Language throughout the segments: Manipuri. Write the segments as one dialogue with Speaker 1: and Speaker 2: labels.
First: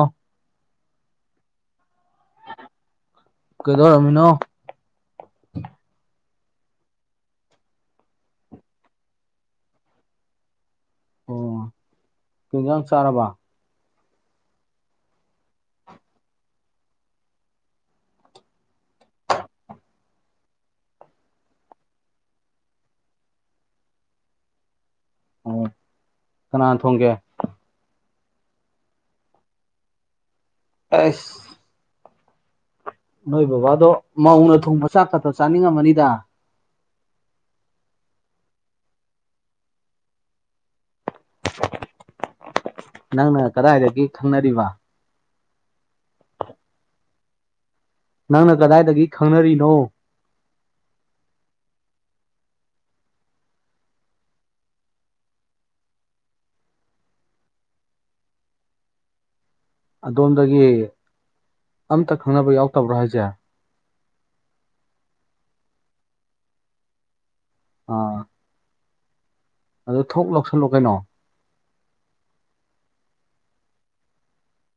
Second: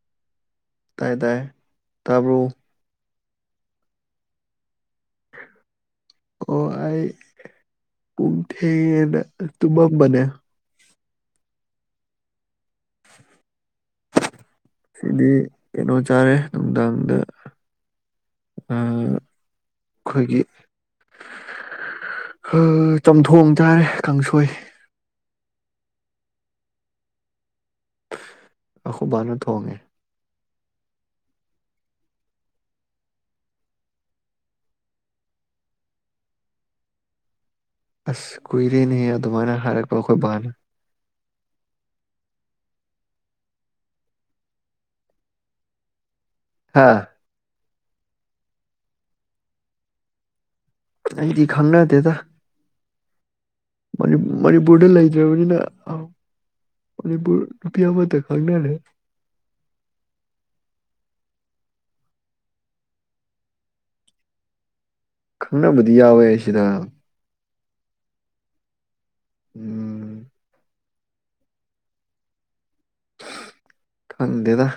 Speaker 1: ꯑ
Speaker 2: ꯇꯥꯏ ꯇꯥꯏ ꯇꯔꯕꯨ
Speaker 1: ꯅ
Speaker 2: ꯑꯣ ꯑꯩ ꯄꯨꯡ ꯊꯦꯡꯉꯦꯅ ꯇꯨꯝꯃꯝꯕꯅꯦ
Speaker 1: ꯑꯣ ꯀꯖꯥꯡ ꯆꯥꯔꯔꯕ
Speaker 2: ꯁꯤꯗꯤ ꯀꯩꯅꯣ ꯆꯥꯔꯦ ꯅꯨꯡꯗꯥꯡꯗ ꯈꯣꯏꯒꯤ ꯆꯝꯊꯣꯡ ꯇꯥꯔꯦ ꯀꯥꯡꯁꯣꯏ
Speaker 1: ꯑꯣ ꯀꯅꯥꯅ ꯊꯣꯡꯒꯦ
Speaker 2: ꯑꯈꯕꯅꯠ ꯍꯣꯡꯒꯦ
Speaker 1: ꯑꯁ ꯅꯣꯏ ꯕꯕꯥꯗꯣ ꯃꯧꯅ ꯊꯣꯡꯕ ꯆꯥꯛ ꯈꯛꯇ ꯆꯥꯅꯤꯡꯉꯝꯃꯅꯤꯗ
Speaker 2: ꯑꯁ ꯀꯏꯔꯅꯤ ꯑ ꯑꯗꯨꯃꯅ ꯍꯥꯔꯛꯄꯈꯣꯏꯕꯅ
Speaker 1: ꯅꯪꯅ ꯀꯗꯥꯏꯗꯒꯤ ꯈꯪꯅꯔꯤꯕ
Speaker 2: ꯍꯥꯥ
Speaker 1: ꯅꯪꯅ ꯀꯗꯥꯏꯗꯒꯤ ꯈꯪꯅꯔꯤꯅꯣ
Speaker 2: ꯑꯩꯗꯤ ꯈꯪꯅꯠꯇꯦꯗ ꯃ ꯃꯅꯤꯄꯨꯔꯗ ꯂꯩꯖꯕꯅꯤꯅ ꯃꯅꯤꯕꯨꯨꯄꯤꯌꯥꯕꯗ ꯈꯥꯛꯅꯅꯦ
Speaker 1: ꯑꯗꯣꯝꯗꯒꯤ ꯑꯝꯇ ꯈꯪꯅꯕ ꯌꯥꯎꯗꯕ꯭ꯔꯥ ꯍꯥꯏꯁꯦ
Speaker 2: ꯈꯅ ꯗꯤꯤ ꯑꯣꯏꯁꯤꯗ
Speaker 1: ꯑ ꯑꯗꯨ
Speaker 2: ꯎꯝ
Speaker 1: ꯊꯣꯛ ꯂꯧꯁꯜꯂꯣ ꯀꯩꯅꯣ
Speaker 2: ꯈꯪꯗ ꯇ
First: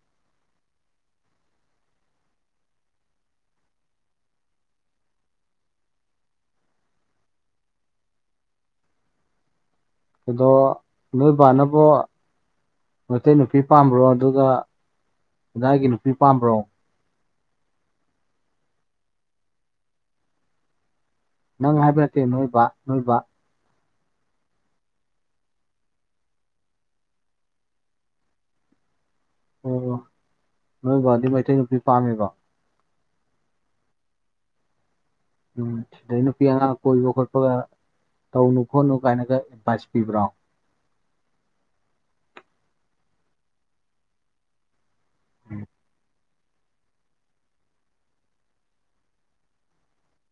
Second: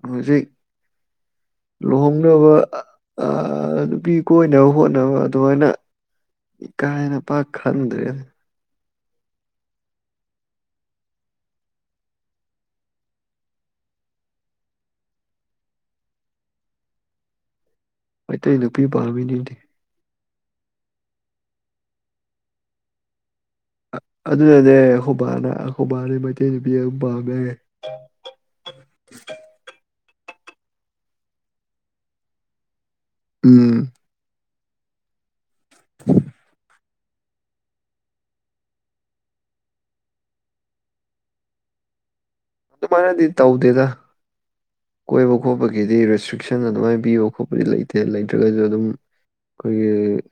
Speaker 2: ꯍꯧꯁꯨ ꯆꯩ ꯂꯨꯍꯣꯡꯅꯕ ꯅꯨꯄꯤ ꯀꯣꯏꯅꯕ ꯍꯣꯠꯅꯕ ꯑꯗꯨꯃꯥꯏꯅ ꯀꯥꯏꯦꯅ ꯄꯥꯛ ꯈꯟꯗ꯭ꯔꯦꯅꯦ
Speaker 1: ꯑꯗꯣ ꯅꯣꯏ ꯥꯟꯅꯧꯕꯣ ꯃꯩꯇꯩ ꯅꯨꯄꯤ ꯄꯥꯝꯕ꯭ꯔꯣ ꯑꯗꯨꯒ ꯏꯗꯥꯏꯒꯤ ꯅꯨꯄꯤ ꯄꯥꯝꯕ꯭ꯔꯣ
Speaker 2: ꯑꯇꯩ ꯅꯨꯄꯤ ꯄꯥꯝꯃꯤꯅꯤꯗꯤ
Speaker 1: ꯅꯪ ꯍꯥꯏꯕ ꯅꯛꯀꯦ ꯅꯣꯏꯕ ꯅꯣꯏꯕ
Speaker 2: ꯑꯗꯨꯅꯅꯦ ꯑꯩꯈꯣꯏꯕꯥꯅ ꯑꯩꯈꯕꯥꯅꯤ ꯃꯩꯇꯩ ꯅꯨꯄꯤ ꯑꯗꯨꯝ ꯄꯥꯝꯃꯦ ꯑ
Speaker 1: ꯑꯣ ꯅꯣꯏ ꯗꯤ ꯃꯩꯇꯩ ꯅꯨꯄꯤ ꯄꯥꯝꯃꯦꯕ
Speaker 2: ꯎꯝ
Speaker 1: ꯎꯝ ꯗꯩꯅꯨꯄꯤꯌꯥ ꯀꯣꯏꯕ ꯈꯣꯠꯄꯒ ꯇꯧꯅꯨ ꯈꯣꯠꯅꯨ ꯀꯥꯏꯅꯒ ꯑꯦꯗꯚꯥꯏꯁ ꯄꯤꯕ꯭ꯔꯣ
Speaker 2: ꯑꯗꯨꯃꯅꯗꯤ ꯇꯧꯗꯦꯗ ꯀꯣꯏꯕ ꯈꯣꯠꯄꯒꯤꯗꯤ ꯔꯦꯁꯇ꯭ꯔꯤꯛ ꯇꯁꯟ ꯑꯗꯨꯃꯥꯏꯅ ꯄꯤꯕ ꯈꯣꯠꯄꯗꯤ ꯂꯩꯇꯦ ꯂꯩꯇ꯭ꯔꯒꯁꯨ ꯑꯗꯨꯝ ꯑꯩꯈꯣꯏꯒꯤ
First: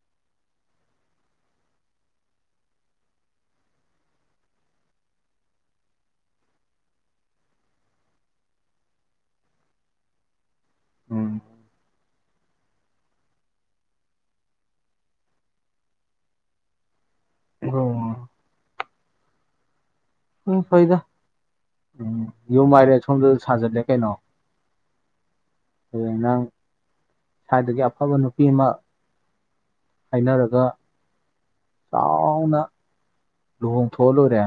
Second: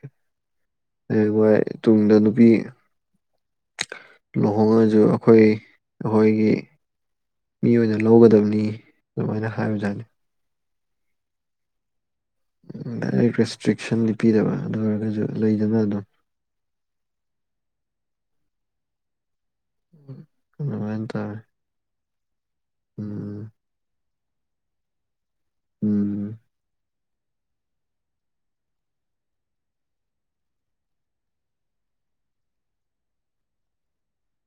Speaker 2: ꯍ ꯍꯏ ꯇꯨꯡꯗ ꯅꯨꯄꯤ ꯂꯨꯍꯣꯡꯉꯁꯨ ꯑꯩꯈꯣꯏ ꯑꯩꯈꯣꯏꯒꯤ ꯃꯤ ꯑꯣꯏꯅ ꯂꯧꯒꯗꯕꯅꯤ ꯑꯗꯨꯃꯥꯏꯅ ꯍꯥꯏꯕꯖꯥꯠꯅꯤ
Speaker 1: ꯎꯝ
Speaker 2: ꯗꯥꯏꯔꯦꯛ ꯔꯦꯁꯇ꯭ꯔꯤꯛꯁꯟ ꯂꯤꯞꯄꯤꯗꯕ ꯑꯗꯨ ꯑꯣꯏꯔꯒꯁꯨ ꯂꯩꯗꯅ ꯑꯗꯨꯝ [inaudible]
Speaker 1: ꯑꯣ ꯑ ꯐꯣꯏꯗ
Speaker 2: ꯑꯗꯨꯃꯥꯏꯅ ꯇꯧꯋꯦ
Speaker 1: ꯌꯨꯝ ꯃꯥꯏꯔꯦ ꯁꯣꯝꯗ
Speaker 2: ꯎꯝ
Speaker 1: ꯁꯥꯖꯠꯂꯦ ꯀꯩꯅꯣ ꯍꯌꯦꯡ
Speaker 2: ꯎꯝ
Speaker 1: ꯅꯪ ꯁ꯭ꯋꯥꯏꯗꯒꯤ ꯑꯐꯕ ꯅꯨꯄꯤ ꯑꯃ ꯍꯥꯏꯅꯔꯒ ꯆꯥꯎꯅ ꯂꯨꯍꯣꯡꯊꯣꯛꯍ ꯂꯣꯏꯔꯦ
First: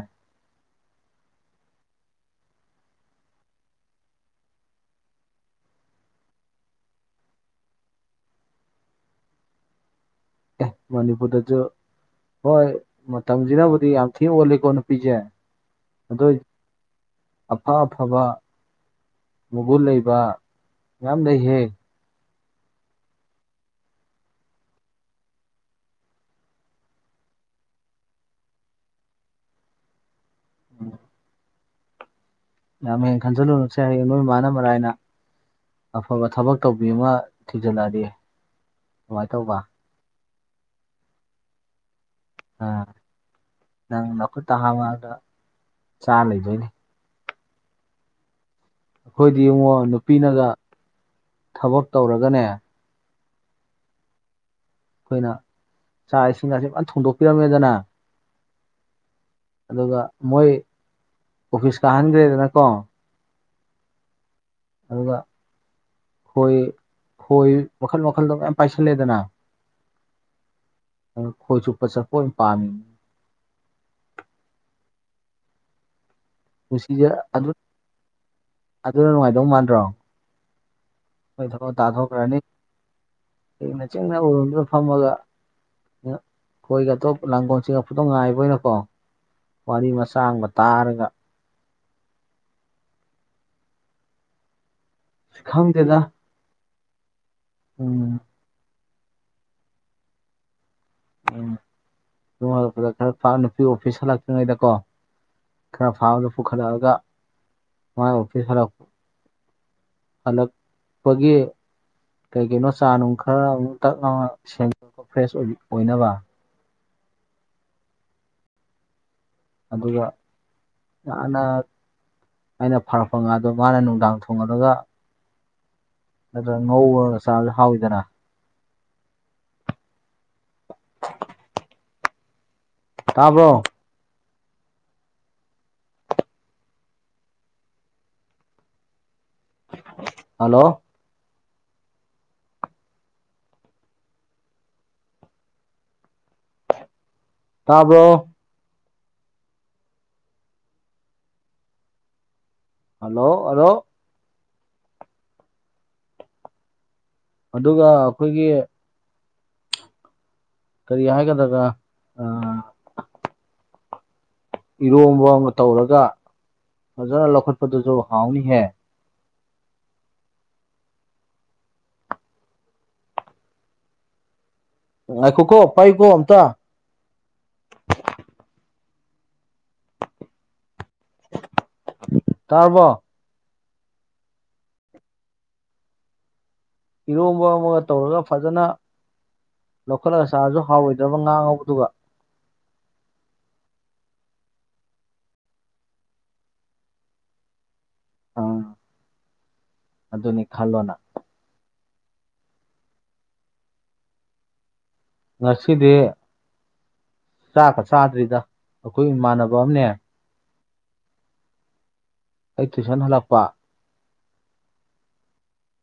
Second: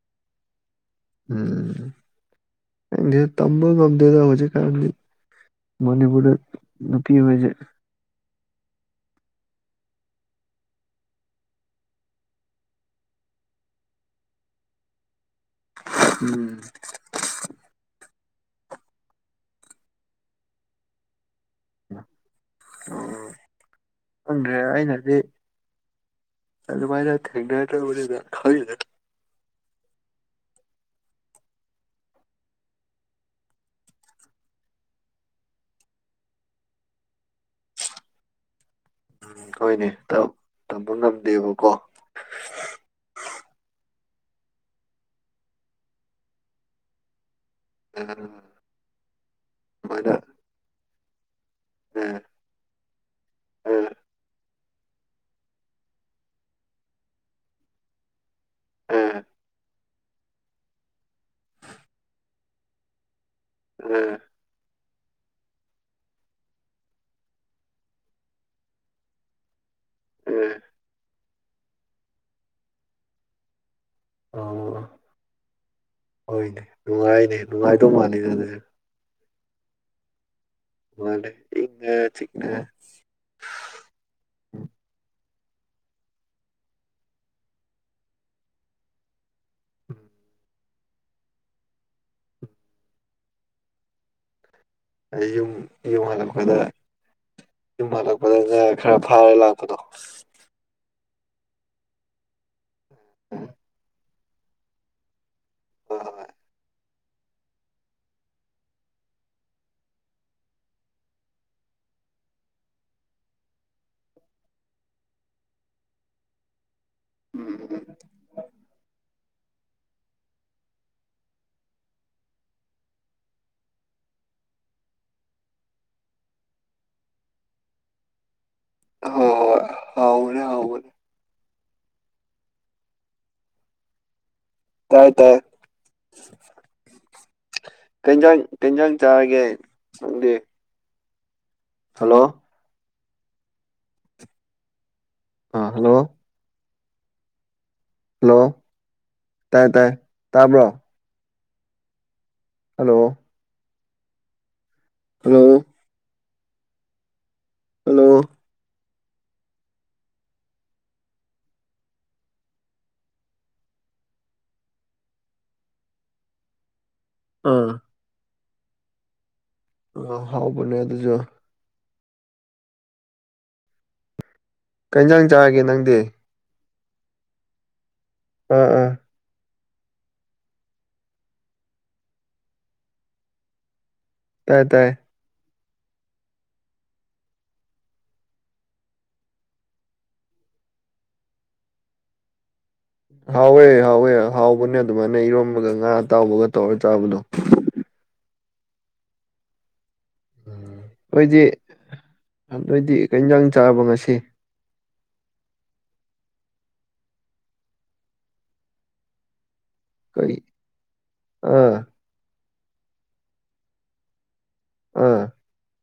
Speaker 2: ꯎꯝ ꯇꯝꯕꯨ ꯉꯗꯗ ꯍꯧꯖꯤꯦ ꯀꯗꯤ ꯃꯅꯤꯕꯨꯨꯔ ꯅꯄꯤ ꯑꯣꯏꯁ
Speaker 1: ꯃꯅꯤꯄꯨꯔꯨꯔꯁꯨ ꯍꯣꯏ ꯃꯇꯝꯁꯤꯅꯕꯨꯗꯤ ꯌꯥꯝ ꯊꯤꯅ ꯑꯣꯜꯂꯤꯀꯣ ꯅꯨꯄꯤꯁꯦ ꯑꯗ
Speaker 2: ꯎꯝ
Speaker 1: ꯑꯄꯥ ꯑꯐꯕ ꯃꯒꯨꯟ ꯂꯩꯕ ꯌꯥꯝ ꯂꯩꯍꯦꯛ
Speaker 2: ꯑꯣ ꯈꯪꯗ꯭ꯔꯦ ꯑꯩꯅꯗꯤ ꯆ ꯃꯥꯥꯏꯔ ꯊꯦꯡꯗꯥ ꯋꯥꯔꯤꯗ ꯈ
Speaker 1: ꯎꯝ ꯌꯥꯝ ꯍꯦꯟꯅ ꯈꯟꯖꯜꯂꯨꯨꯔꯁꯦ ꯍꯌꯦꯡ ꯅꯣꯏ ꯏꯃꯥꯅ ꯃꯔꯥ ꯍꯥꯏꯅ ꯑꯐꯕ ꯊꯕꯛ ꯇꯧꯕꯤ ꯑꯃ ꯊꯤꯖꯤꯜꯂꯔꯤ
Speaker 2: ꯎꯝ ꯍꯣꯏꯅꯦ ꯇꯧꯕ ꯉꯝꯗꯦꯕꯀꯣ
Speaker 1: ꯑ ꯅꯪ ꯂꯐꯨꯠꯇ ꯍꯥꯥꯃꯗ ꯆꯥ ꯂꯩꯗꯣꯏꯅꯦ
Speaker 2: ꯑ
Speaker 1: ꯑꯩꯈꯣꯏꯗꯤ ꯌꯦꯡꯉꯣ ꯅꯨꯄꯤꯅꯒ ꯊꯕꯛ ꯇꯧꯔꯒꯅꯦ
Speaker 2: ꯑ
Speaker 1: ꯑꯩꯈꯣꯏꯅ ꯆꯥꯛ ꯏꯁꯤꯡ ꯑꯁ ꯌꯥꯝ ꯊꯣꯡꯗꯣꯛꯄꯤꯔꯝꯃꯦꯗꯅ
Speaker 2: ꯎꯝ
Speaker 1: ꯑꯗꯨꯒ ꯃꯣꯏ ꯑꯣꯐꯤꯁ ꯀꯥꯍꯟꯗ꯭ꯔꯦꯗꯅꯀꯣ
Speaker 2: ꯎꯝ
Speaker 1: ꯑꯗꯨꯒ ꯍꯣꯏ ꯍꯣꯏ ꯃꯈꯜ ꯃꯈꯜꯗꯣ ꯃꯌꯥꯝ ꯄꯥꯏꯁꯜꯂꯦꯗꯅ
Speaker 2: ꯎꯝ
Speaker 1: ꯈꯣꯏ ꯆꯨꯞꯄꯁ ꯀꯣꯏꯅ ꯄꯥꯝꯃꯤꯅꯦ
Speaker 2: ꯑ ꯍꯣꯏꯅꯦ
Speaker 1: ꯄꯨꯟꯁꯤꯁꯦ
Speaker 2: ꯅꯨꯡꯉꯥꯏꯅꯦ ꯅꯨꯡꯉꯥꯏꯗꯧ ꯃꯥꯜꯂ ꯑꯗꯨꯅꯦ
Speaker 1: ꯣꯡ ꯃꯥꯟ꯭ꯔꯣ
Speaker 2: ꯃꯥꯅꯦ
Speaker 1: ꯃꯣꯏ ꯊꯕ
Speaker 2: ꯏꯪꯅ ꯆꯤꯛꯅ
Speaker 1: ꯇꯥꯊꯣꯛꯈ꯭ꯔꯅꯤꯅ ꯆꯤꯡꯅ ꯎꯔꯗꯨ ꯐꯝꯃꯒ ꯑꯩꯈꯣꯏꯒ ꯑꯇꯣꯞ ꯂꯥꯡꯒꯣꯜꯁꯤꯒ ꯐꯨꯗꯧ ꯉꯥꯏꯏꯕꯣꯏꯅꯀꯣ ꯋꯥꯔꯤ ꯃꯁꯥꯡꯕ ꯇꯥꯔꯒ
Speaker 2: ꯌꯨꯝ
Speaker 1: ꯈꯪꯗꯦꯗ
Speaker 2: ꯌꯨꯝ ꯑ ꯈꯗꯥ ꯌꯨꯝ
Speaker 1: ꯎꯝ
Speaker 2: ꯍꯜꯂꯛꯄꯗ ꯉ ꯈꯔ ꯐꯥꯔꯦ ꯂꯥꯛꯄꯗꯣ
Speaker 1: ꯎꯝꯉꯂꯛꯄꯗ ꯈꯔ ꯅꯨꯄꯤ ꯑꯣꯐꯤꯁ ꯂꯥꯛꯄꯤ ꯆ꯭ꯔꯤꯉꯩꯗꯀꯣ ꯈꯔ
Speaker 2: ꯍꯣꯏ
Speaker 1: ꯐꯥꯕꯗ ꯄꯨꯈꯠꯂꯛꯑꯒ ꯃꯣꯏ ꯑꯣꯐꯤꯁꯤꯁ ꯍꯔ ꯍꯂꯛꯄꯒꯤ ꯀꯩ ꯀꯩꯅꯣ ꯆꯥ ꯅꯨꯡ ꯈꯔ ꯑꯃꯨꯛ ꯇꯛ ꯂꯅ ꯁꯦꯝꯦꯡꯗꯄ ꯐ꯭ꯔꯦꯁ ꯑꯣꯏꯅꯕ
Speaker 2: ꯎꯝ ꯎꯝ
Speaker 1: ꯑꯗꯨꯒꯅ ꯑꯩꯅ ꯐꯔꯛꯄ ꯉꯥꯗ ꯃꯥꯅ ꯅꯨꯡꯗꯥꯡ ꯊꯣꯉꯂꯒ ꯑꯗꯨꯗ꯭ꯔ ꯉꯣ ꯆ ꯍꯥꯎꯗꯅ
Speaker 2: ꯍ ꯍꯥꯎꯅꯦꯦ ꯍꯥꯎꯕꯅꯦ
Speaker 1: ꯇꯥꯔꯕ꯭ꯔꯣ
Speaker 2: ꯇꯥꯏ ꯇꯥꯏ ꯀꯟꯖ ꯀꯟꯖ ꯒꯦꯗꯦ
Speaker 1: ꯍꯜꯂꯣ
Speaker 2: ꯍꯜꯂꯣ ꯑꯥ ꯍꯜꯂꯣ
Speaker 1: ꯇꯥꯕ꯭ꯔꯣ
Speaker 2: ꯍꯜꯂꯣ ꯇꯥꯏ ꯇꯥꯏ ꯇꯥꯕ꯭ꯔꯣ
Speaker 1: ꯍꯜꯂꯣ ꯑꯂꯣ
Speaker 2: ꯍꯜꯂꯣ
Speaker 1: ꯑꯗꯨꯒ
Speaker 2: ꯍꯜꯂꯣ
Speaker 1: ꯑꯩꯈꯣꯏꯒꯤ ꯀꯔꯤ ꯍꯥꯏꯒꯗ꯭ꯔꯒ ꯑ ꯏꯔꯣꯝꯕ ꯑꯃ ꯇꯧꯔꯒ ꯐꯖꯅ
Speaker 2: ꯑꯥ
Speaker 1: ꯂꯧꯈꯠꯄꯗꯨꯁꯨ ꯍꯥꯎꯅꯤꯍꯦ
Speaker 2: ꯑ ꯍꯥꯎꯕꯅꯦ ꯑꯗꯨꯁꯨ ꯀꯩ ꯏꯟꯖꯥꯡ
Speaker 1: ꯑꯈꯣꯏ
Speaker 2: ꯆꯥꯔꯒꯦ
Speaker 1: ꯀꯣꯄꯥꯏ
Speaker 2: ꯅꯪꯗꯤ
Speaker 1: ꯀꯣ ꯑꯝꯇ
Speaker 2: ꯎꯥ ꯎꯥ
Speaker 1: ꯇꯥꯔꯔꯕꯣ
Speaker 2: ꯄꯗꯥ
Speaker 1: ꯏꯔꯣꯝꯕ ꯑꯃꯒ ꯇꯧꯔꯒ ꯐꯖꯅ ꯂꯧꯈꯠꯂꯒ ꯁꯥꯔꯁꯨ ꯍꯥꯎꯔꯣꯏꯗ꯭ꯔꯕ ꯉꯥꯡꯉꯧꯕꯗꯨꯒ
Speaker 2: ꯍꯥꯎꯋꯦ ꯍꯥꯎꯋꯦ ꯍꯥꯎꯕꯅꯦ ꯑꯗꯨꯃꯥꯏꯅ ꯏꯔꯣꯝꯕꯒ ꯉꯥ ꯑꯇꯥꯎꯕꯒ ꯇꯧꯔ ꯆꯥꯕꯗꯣ
Speaker 1: ꯑꯥ ꯑꯗꯨꯅꯤ ꯈꯜꯂꯣꯅ
Speaker 2: ꯑꯗꯨꯏꯗꯤꯟꯖꯥꯡ ꯆꯥꯕ ꯉꯁꯤ
Speaker 1: ꯉꯁꯤꯗꯤ ꯆꯥꯛꯀ ꯆꯥꯗ꯭ꯔꯤꯗ ꯑꯩꯈꯣꯏ ꯏꯃꯥꯟꯅꯕ ꯔꯣꯝꯅꯦ
Speaker 2: ꯀꯩ ꯑꯥ
Speaker 1: ꯑꯥꯏ ꯇꯨ ꯁꯥꯟ ꯍꯂꯄꯥ
Speaker 2: ꯑꯥ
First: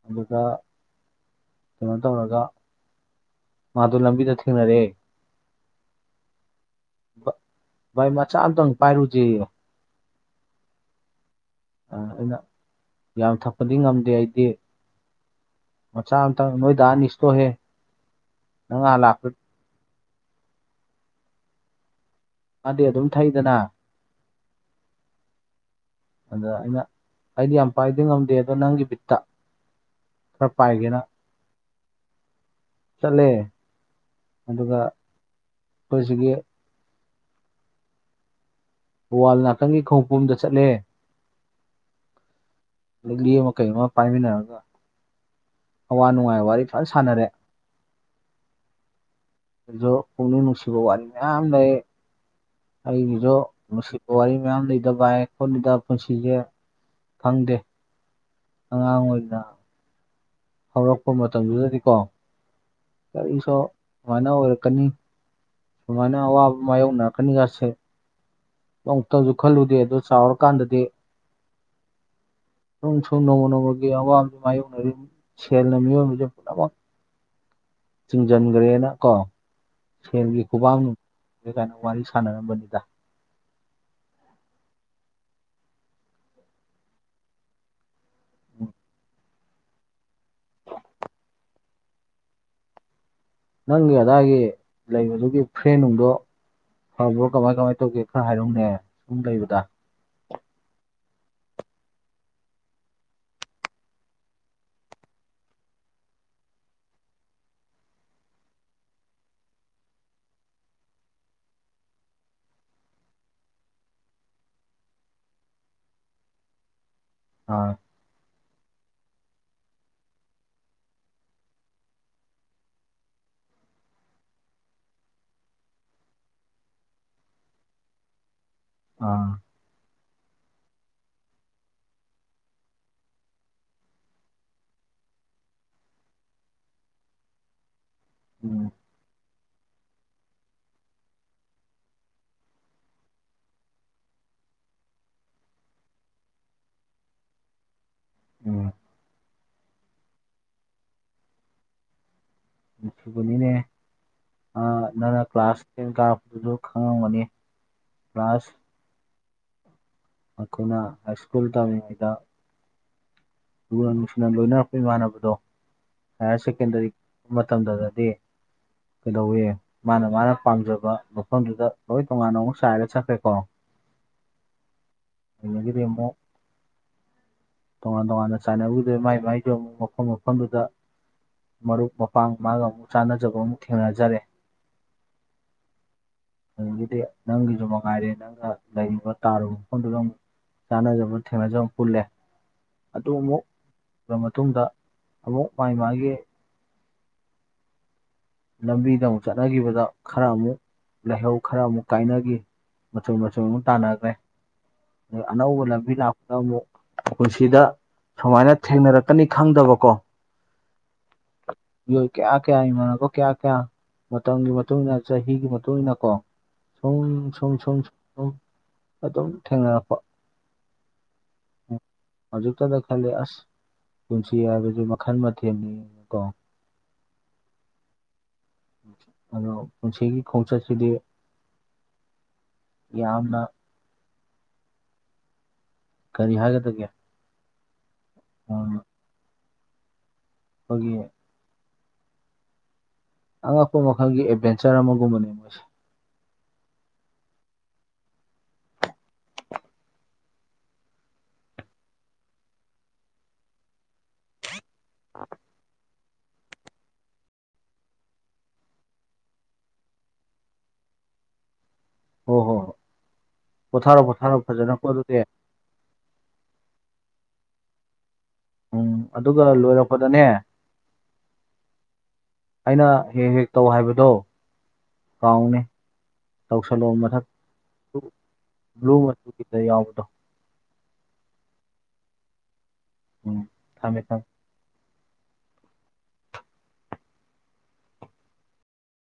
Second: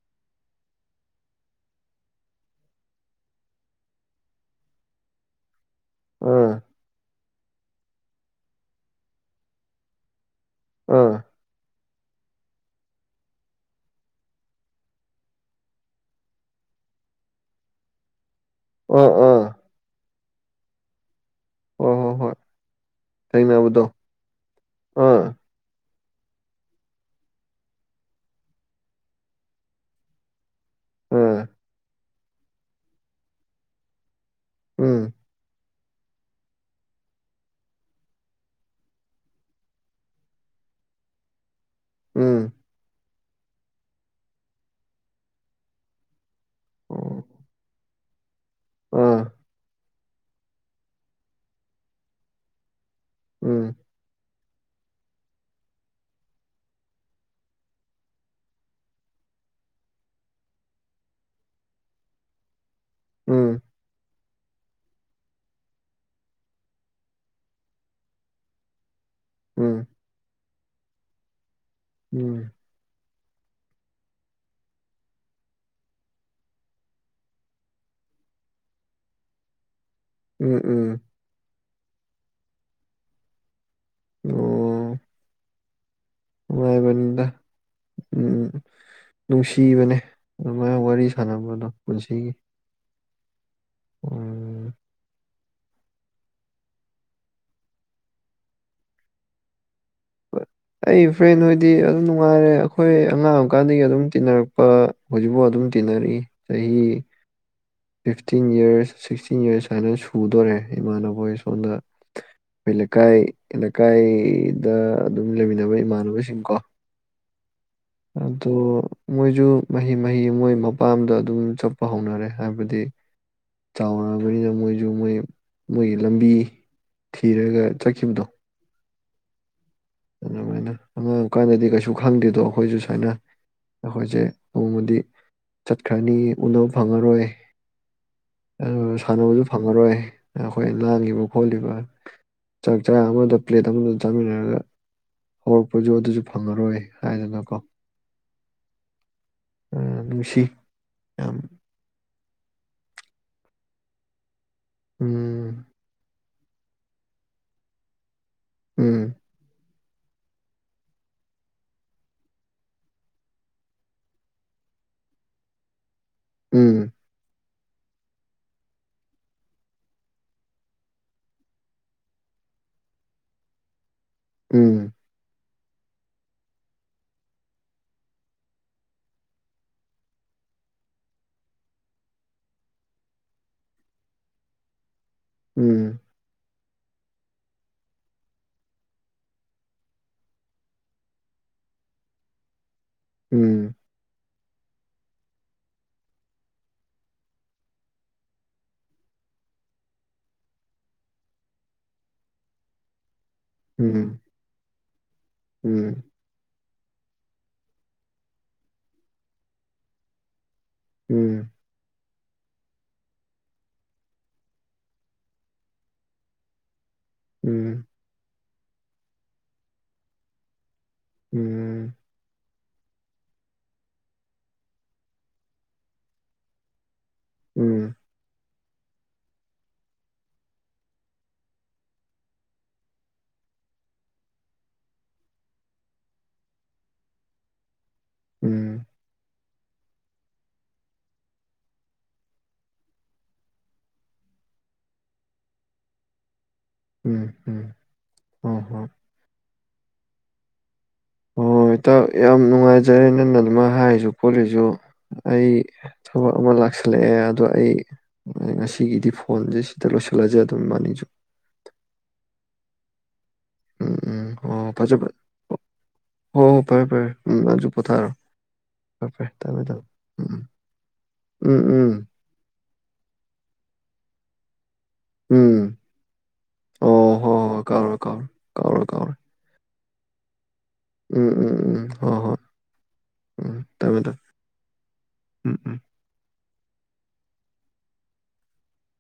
Speaker 1: ꯑꯗꯨꯒ ꯀꯩꯅꯣ ꯇꯧꯔꯒ ꯃꯥꯗꯨ ꯂꯝꯕꯤꯗ ꯊꯦꯡꯅꯔꯦ
Speaker 2: ꯎꯝ
Speaker 1: ꯚꯥꯏ ꯃꯆꯥ ꯑꯝꯇꯪ ꯄꯥꯏꯔꯨꯁꯦ
Speaker 2: ꯑꯥ
Speaker 1: ꯑꯩꯅ ꯌꯥꯝ ꯊꯛꯄꯗꯤ ꯉꯝꯗꯦ ꯑꯩꯗꯤ ꯃꯆꯥ ꯑꯃꯇꯪ ꯅꯣꯏ ꯑꯅꯤꯁꯇꯣꯛꯍꯦ ꯅꯪ ꯉꯍꯥꯟ
Speaker 2: ꯑꯥ
Speaker 1: ꯂꯥꯛꯄ
Speaker 2: ꯑꯥ ꯍ ꯍꯣ ꯍꯣꯏ
Speaker 1: ꯃꯥꯗꯤ ꯑꯗꯨꯝ
Speaker 2: ꯊꯅ
Speaker 1: ꯊꯛꯏꯗꯅ
Speaker 2: ꯑꯗꯣ ꯑꯥ
Speaker 1: ꯑꯗ ꯑꯩꯅ ꯑꯩꯗꯤ ꯌꯥꯝ ꯄꯥꯏꯗꯤ ꯉꯝꯗꯦ ꯑꯗꯣ ꯅꯪꯒꯤ ꯄꯕꯤꯠꯇ ꯈꯔ ꯄꯥꯏꯒꯦꯅ
Speaker 2: ꯑꯥ
Speaker 1: ꯆꯠꯂꯦ ꯑꯗꯨꯒ
Speaker 2: ꯎꯝ
Speaker 1: ꯑꯩꯈꯣꯏꯁꯤꯒꯤ ꯋꯥꯜ ꯅꯥꯀꯟꯒꯤ ꯈꯣꯡꯄꯨꯝꯗ ꯆꯠꯂꯦ
Speaker 2: ꯎꯝ
Speaker 1: ꯂ ꯃ ꯀꯩ ꯄꯥꯏꯝꯃꯤꯅꯔꯒ ꯑꯋꯥ ꯅꯨꯡꯉꯥꯏ ꯋꯥꯔꯤ ꯐꯖ ꯁꯥꯟꯅꯔꯦ
Speaker 2: ꯑꯥ
Speaker 1: ꯀꯣꯡꯅꯤ ꯅꯨꯡꯁꯤꯕꯧ ꯂꯩ ꯑꯩꯒꯤꯁꯨꯣ
Speaker 2: ꯎꯝ
Speaker 1: ꯅꯨꯡꯁꯤꯕ ꯋꯥꯔꯤ ꯃꯌꯥꯝ ꯂꯩꯇꯕ ꯍꯥꯏ ꯈꯣꯠꯂꯤꯗꯕ ꯄꯨꯟꯁꯤꯁꯦ ꯐꯪꯗꯦ ꯑꯉꯗ ꯍꯧꯔꯛꯄ ꯃꯇꯝꯗꯨꯗꯗꯤꯀꯣ
Speaker 2: ꯎꯝ
Speaker 1: ꯀꯏꯁꯨ ꯁꯨꯃꯥꯏꯅ ꯑꯣꯏꯔꯛꯀꯅꯤ ꯁꯨꯃꯥꯏꯅ ꯑꯋꯥꯕ ꯃꯥꯏꯌꯣꯛꯅꯔꯛꯀꯅꯤꯒꯁꯦ ꯑꯃꯨꯛꯇꯁꯨ ꯈꯜꯂꯨꯗꯦ
Speaker 2: ꯎꯝ
Speaker 1: ꯑꯗꯨ ꯆꯥꯎꯔꯀꯥꯟꯗꯗꯤ
Speaker 2: ꯎꯝ
Speaker 1: ꯁ ꯅꯣ ꯅꯣꯌꯃꯤ ꯐꯕ ꯆꯤꯡꯖꯣꯟꯒꯔꯦꯅ ꯀꯣ
Speaker 2: ꯎꯝ
Speaker 1: ꯁꯦꯜꯒꯤ
Speaker 2: ꯎꯝ
Speaker 1: ꯀꯧꯕꯕꯀꯅ ꯋꯥꯔꯤ ꯁꯥꯟꯅꯅꯕꯅꯤꯗ
Speaker 2: ꯑꯣ ꯅꯨꯡꯉꯥꯏꯕꯅꯤꯗ
Speaker 1: ꯎꯝ
Speaker 2: ꯅꯨꯡꯁꯤꯕꯅꯦ ꯑꯗꯨꯃꯥꯏꯅ ꯋꯥꯔꯤ ꯁꯥꯟꯅꯕꯗꯣ ꯄꯨꯟꯁꯤꯒꯤ
Speaker 1: ꯅꯪꯒꯤ ꯑꯗꯥꯏꯒꯤ
Speaker 2: ꯎꯝ
Speaker 1: ꯂꯩꯕꯗꯨꯒꯤ ꯐ꯭ꯔꯦꯟꯅꯨꯡꯗꯣ ꯐꯕ꯭ꯔꯣ ꯀꯃꯥꯏ ꯀꯃꯥꯏ ꯇꯧꯒꯦ ꯈꯔ ꯍꯥꯏꯔꯧꯅꯦ ꯁꯒꯨꯝ ꯂꯩꯕꯗ
Speaker 2: ꯑꯩ ꯐ꯭ꯔꯦꯟ ꯍꯣꯏꯗꯤ ꯑꯗꯨꯝ ꯅꯨꯡꯉꯥꯏꯔꯦ ꯑꯩꯈꯣꯏ ꯑꯉꯥꯡ ꯑꯃꯀꯥꯟꯗꯒꯤ ꯑꯗꯨꯝ ꯇꯤꯟꯅꯔꯛꯄ ꯍꯧꯖꯤꯛꯐꯥꯎ ꯑꯗꯨꯝ ꯇꯟꯅ ꯔꯤ ꯆꯍꯤ ꯆꯍꯤ ꯐꯤꯐꯇꯤꯟ ꯌꯔꯁ ꯁꯤꯛꯁꯇꯤꯟ ꯌꯔꯁ ꯍꯥꯏꯅ ꯁꯨꯗꯣꯔꯦ ꯏꯃꯥꯟꯅꯕꯣꯏ ꯁꯣꯝꯗ ꯑꯩꯈꯣꯏ ꯂꯩꯀꯥꯏ ꯂꯩꯀꯥꯏꯗ ꯑꯗꯨꯝ ꯂꯩꯃꯤꯟꯅꯕ ꯏꯃꯥꯟꯅꯕꯁꯤꯡ ꯀꯣ
Speaker 1: ꯑꯥ
Speaker 2: ꯑꯣ ꯃꯣꯏꯁꯨ ꯃꯍꯤ ꯃꯍꯤ ꯃꯣꯏ ꯃꯄꯥꯝꯗ ꯑꯗꯨꯝ ꯆꯠꯄ ꯍꯧꯅꯔꯦ ꯍꯥꯏꯕꯗꯤ ꯆꯥꯎꯔꯕꯅꯤꯅ ꯃꯣꯏꯁꯨ ꯃꯣꯏ ꯃꯣꯏꯒꯤ ꯂꯝꯕꯤ ꯊꯤꯔꯒ ꯆꯠꯈꯤꯕꯗꯣ
Speaker 1: ꯑꯥ
Speaker 2: ꯑꯗꯨꯃꯥꯏꯅ ꯑꯉꯥꯡꯀꯥꯟꯗꯗꯤ ꯀꯩꯁꯨ ꯈꯪꯗꯦꯗꯣ ꯑꯩꯈꯣꯏꯁꯨ ꯁꯨꯃꯥꯏꯅ ꯑꯩꯈꯣꯏꯁꯦ ꯅꯣꯡꯃꯗꯤ ꯆꯠꯈ꯭ꯔꯅꯤ ꯎꯅꯕ ꯐꯪꯉꯔꯣꯏ
Speaker 1: ꯎꯝ
Speaker 2: ꯑꯗꯨ ꯁꯥꯟꯅꯕꯁꯨ ꯐꯪꯉꯔꯣꯏ ꯑꯩꯈꯣꯏ ꯉꯥꯡꯉꯤꯕ ꯈꯣꯠꯂꯤꯕ ꯆꯥꯛ ꯆꯥ ꯑꯃꯗ ꯄ꯭ꯂꯦꯠ ꯑꯃꯗ ꯆꯥꯃꯤꯟꯅꯔꯒ ꯍꯧꯔꯛꯄꯁꯨ ꯑꯗꯨꯁꯨ ꯐꯪꯉꯔꯣꯏ ꯍꯥꯏꯗꯅꯀꯣ
Speaker 1: ꯎꯝ
Speaker 2: ꯅꯨꯡꯁꯤ ꯑ
Speaker 1: ꯁꯨꯒꯅꯤꯅꯦ ꯅꯪꯅ ꯀ꯭ꯂꯥꯁ
Speaker 2: ꯎꯝ
Speaker 1: ꯇꯦꯟ ꯀꯥꯔꯛꯄꯗꯨꯁꯨ ꯈꯪꯉꯝꯒꯅꯤ ꯀ꯭ꯂꯥꯁ
Speaker 2: ꯎꯝ
Speaker 1: ꯑꯩꯈꯣꯏꯅ ꯍꯥꯏ ꯁꯀꯨꯜ ꯇꯃꯤꯗ ꯂꯨ ꯅꯨꯡꯁꯤꯅ ꯂꯣꯏꯅꯔꯛꯄ ꯏꯃꯥꯟꯅꯕꯗꯣ ꯍꯥꯏꯌꯔ ꯁꯦꯀꯦꯟꯗꯔꯤ
Speaker 2: ꯎꯝ
Speaker 1: ꯇꯝꯗꯗꯗꯤ ꯀꯩꯗꯧꯋꯦ ꯃꯥꯅ ꯃꯥꯅ ꯄꯥꯝꯖꯕ ꯃꯐꯝꯗꯨꯗ ꯂꯣꯏ ꯇꯣꯉꯥꯟꯅ ꯑꯃꯨꯛ ꯆꯥꯏꯔ ꯆꯠꯈ꯭ꯔꯦꯀꯣ
Speaker 2: ꯎꯝ
Speaker 1: ꯌꯦꯗꯤ ꯄꯦꯝꯃꯣ ꯇꯣꯉꯥꯟ ꯇꯣꯉꯥꯟ ꯆ ꯁꯥꯟꯅꯕꯗꯨ ꯃꯥꯏ ꯃꯥꯏꯗꯨꯣ ꯑꯃꯨꯛ ꯃꯐꯝ ꯃꯐꯝꯗꯨꯗ ꯃꯔꯨꯞ ꯃꯄꯥꯡ ꯃꯥꯒ ꯑꯃꯨꯛ ꯆꯥꯟꯅꯖꯕ ꯑꯃꯨꯛ ꯊꯦꯡꯅꯖꯔꯦ
Speaker 2: ꯎꯝ
Speaker 1: ꯑꯗꯒꯤꯗꯤ ꯅꯪꯒꯤꯁꯨ ꯃꯉꯥꯏꯔꯦ ꯅꯪꯅ ꯂꯩꯔꯤꯕ ꯇꯥꯔꯨꯕ ꯃꯐꯝꯗꯨꯗ ꯆꯥꯅꯖꯕ ꯊꯦꯡꯅꯖꯕ ꯄꯨꯜꯂꯦ ꯑꯗꯨ
Speaker 2: ꯎꯝ
Speaker 1: ꯑꯃꯨꯛꯕ ꯃꯇꯨꯡꯗ ꯑꯃꯨꯛ ꯃꯥꯥꯏ ꯃꯥꯒꯤ ꯂꯝꯕꯤꯗ ꯑꯃꯨꯛ ꯆꯠꯅꯈꯤꯕꯗ ꯈꯔ ꯑꯃꯨꯛ ꯂꯥꯏꯍꯧ ꯈꯔ ꯑꯃꯨꯛ ꯀꯥꯏꯅꯈꯤ ꯃꯆꯨ ꯃ ꯁꯣꯏ ꯑꯃꯨꯛ ꯇꯥꯟꯅꯈ꯭ꯔꯦ
Speaker 2: ꯎꯝ
Speaker 1: ꯑ ꯑꯅꯧꯕ ꯂꯝꯕꯤ
Speaker 2: ꯎꯝ
Speaker 1: ꯂꯥꯛꯄꯗ ꯑꯃꯨꯛ ꯄꯨꯟꯁꯤꯗ ꯁꯨꯃꯥꯏꯅ ꯊꯦꯡꯅꯔꯛꯀꯅꯤ ꯈꯪꯗꯕꯀꯣ
Speaker 2: ꯎꯝ
Speaker 1: ꯃꯤꯑꯣꯏ ꯀꯌꯥ ꯀꯌꯥ ꯏꯃꯥꯟꯅꯅꯕꯣ ꯀꯌꯥ ꯀꯌꯥ ꯃꯇꯝꯒꯤ ꯃꯇꯨꯡ ꯏꯟꯅ ꯆꯍꯤꯒꯤ ꯃꯇꯨꯡ ꯏꯟꯅ ꯀꯣ ꯁꯨꯝ
Speaker 2: ꯎꯝ
Speaker 1: ꯁꯨꯝ ꯁꯨꯝ
Speaker 2: ꯎꯝ
Speaker 1: ꯁꯨꯝ ꯁꯨꯝ ꯑꯗꯨꯝ ꯊꯦꯡꯅꯔꯛꯄ ꯍꯧꯖꯛꯇꯗ ꯈꯦ ꯑꯁ ꯄꯨꯟꯁꯤ ꯍꯥꯏꯕꯁꯤ ꯃꯈꯜ ꯃꯊꯦꯜꯅꯤꯀꯣ
Speaker 2: ꯎꯝ
Speaker 1: ꯑꯗꯣ ꯄꯨꯟꯁꯤꯒꯤ ꯈꯣꯡꯆꯠꯁꯤꯗꯤ ꯌꯥꯝꯅ ꯀꯔꯤ ꯍꯥꯏꯒꯗꯒꯦ ꯍꯣꯏ
Speaker 2: ꯎꯝ
Speaker 1: ꯑꯩꯈꯣꯏꯒꯤ ꯑꯉꯛꯄ ꯃꯈꯜꯒꯤ ꯑꯦꯠꯚꯦꯟꯆꯔ ꯑꯃꯒꯨꯝꯕꯅꯦ ꯃꯣꯏꯁꯦ
Speaker 2: ꯎꯝ ꯎꯝ ꯍ ꯍꯣ ꯍꯣꯏ ꯏꯇꯥꯎ ꯌꯥꯝ ꯅꯨꯡꯉꯥꯏꯖꯔꯦ ꯅꯪꯅ ꯑꯗꯨꯃꯥꯏ ꯍꯥꯏꯔꯤꯁꯨ ꯈꯣꯠꯂꯤꯁꯨ ꯑꯩ ꯊꯕꯛ ꯑꯃ ꯂꯥꯛꯁꯜꯂꯛꯑꯦ ꯑꯗꯣ ꯑꯩ ꯉꯁꯤꯒꯤꯗꯤ ꯐꯣꯟꯁꯦ ꯁꯤꯗ ꯂꯣꯏꯁꯤꯜꯂꯁꯦ ꯑꯗꯨꯝ ꯏꯕꯥꯅꯤꯁꯨ [unintelligible]
Speaker 1: ꯍꯣ ꯍꯣꯏ ꯄꯣꯊꯥꯔꯣ
Speaker 2: ꯎꯝ
Speaker 1: ꯄꯣꯊꯥꯔꯣ
Speaker 2: ꯎꯝ
Speaker 1: ꯐꯖꯅꯀꯣ
Speaker 2: ꯐꯖꯨ
Speaker 1: ꯑꯗꯨꯗꯤ
Speaker 2: ꯍꯣ ꯍꯣ ꯐꯔꯦ ꯐꯔꯦ ꯎꯝ ꯅꯪꯁꯨ ꯄꯣꯠꯊꯥꯔꯣ
Speaker 1: ꯎꯝ ꯑꯗꯨꯒ ꯂꯣꯏꯔꯛꯄꯗꯅꯦ
Speaker 2: ꯎꯝ ꯎꯝ
Speaker 1: ꯑꯩꯅ ꯍꯦꯛ ꯍꯦꯛ ꯇꯧ ꯍꯥꯏꯕꯗꯣ ꯀꯥꯎꯅꯤ
Speaker 2: ꯎꯝ
Speaker 1: ꯇꯧꯁꯜꯂꯣ
Speaker 2: ꯑꯣ
Speaker 1: ꯃꯊꯛ
Speaker 2: ꯍꯣꯏ ꯍꯣꯏ ꯀꯥꯎꯔꯣꯏ ꯀꯥꯎꯔꯣꯏ ꯀꯥꯎꯔꯣꯏ
Speaker 1: ꯕ꯭ꯂꯨ
Speaker 2: ꯀꯥꯎꯔꯣꯏ
Speaker 1: ꯃꯆꯨꯒꯤꯗ ꯌꯥꯎꯕꯗꯣ
Speaker 2: ꯎꯝ ꯎꯝ ꯎꯝ ꯍꯣ ꯍꯣꯏ
Speaker 1: ꯎꯝ ꯊꯝꯃꯦ ꯊꯝꯃꯦ
Speaker 2: ꯎꯝ ꯎꯝ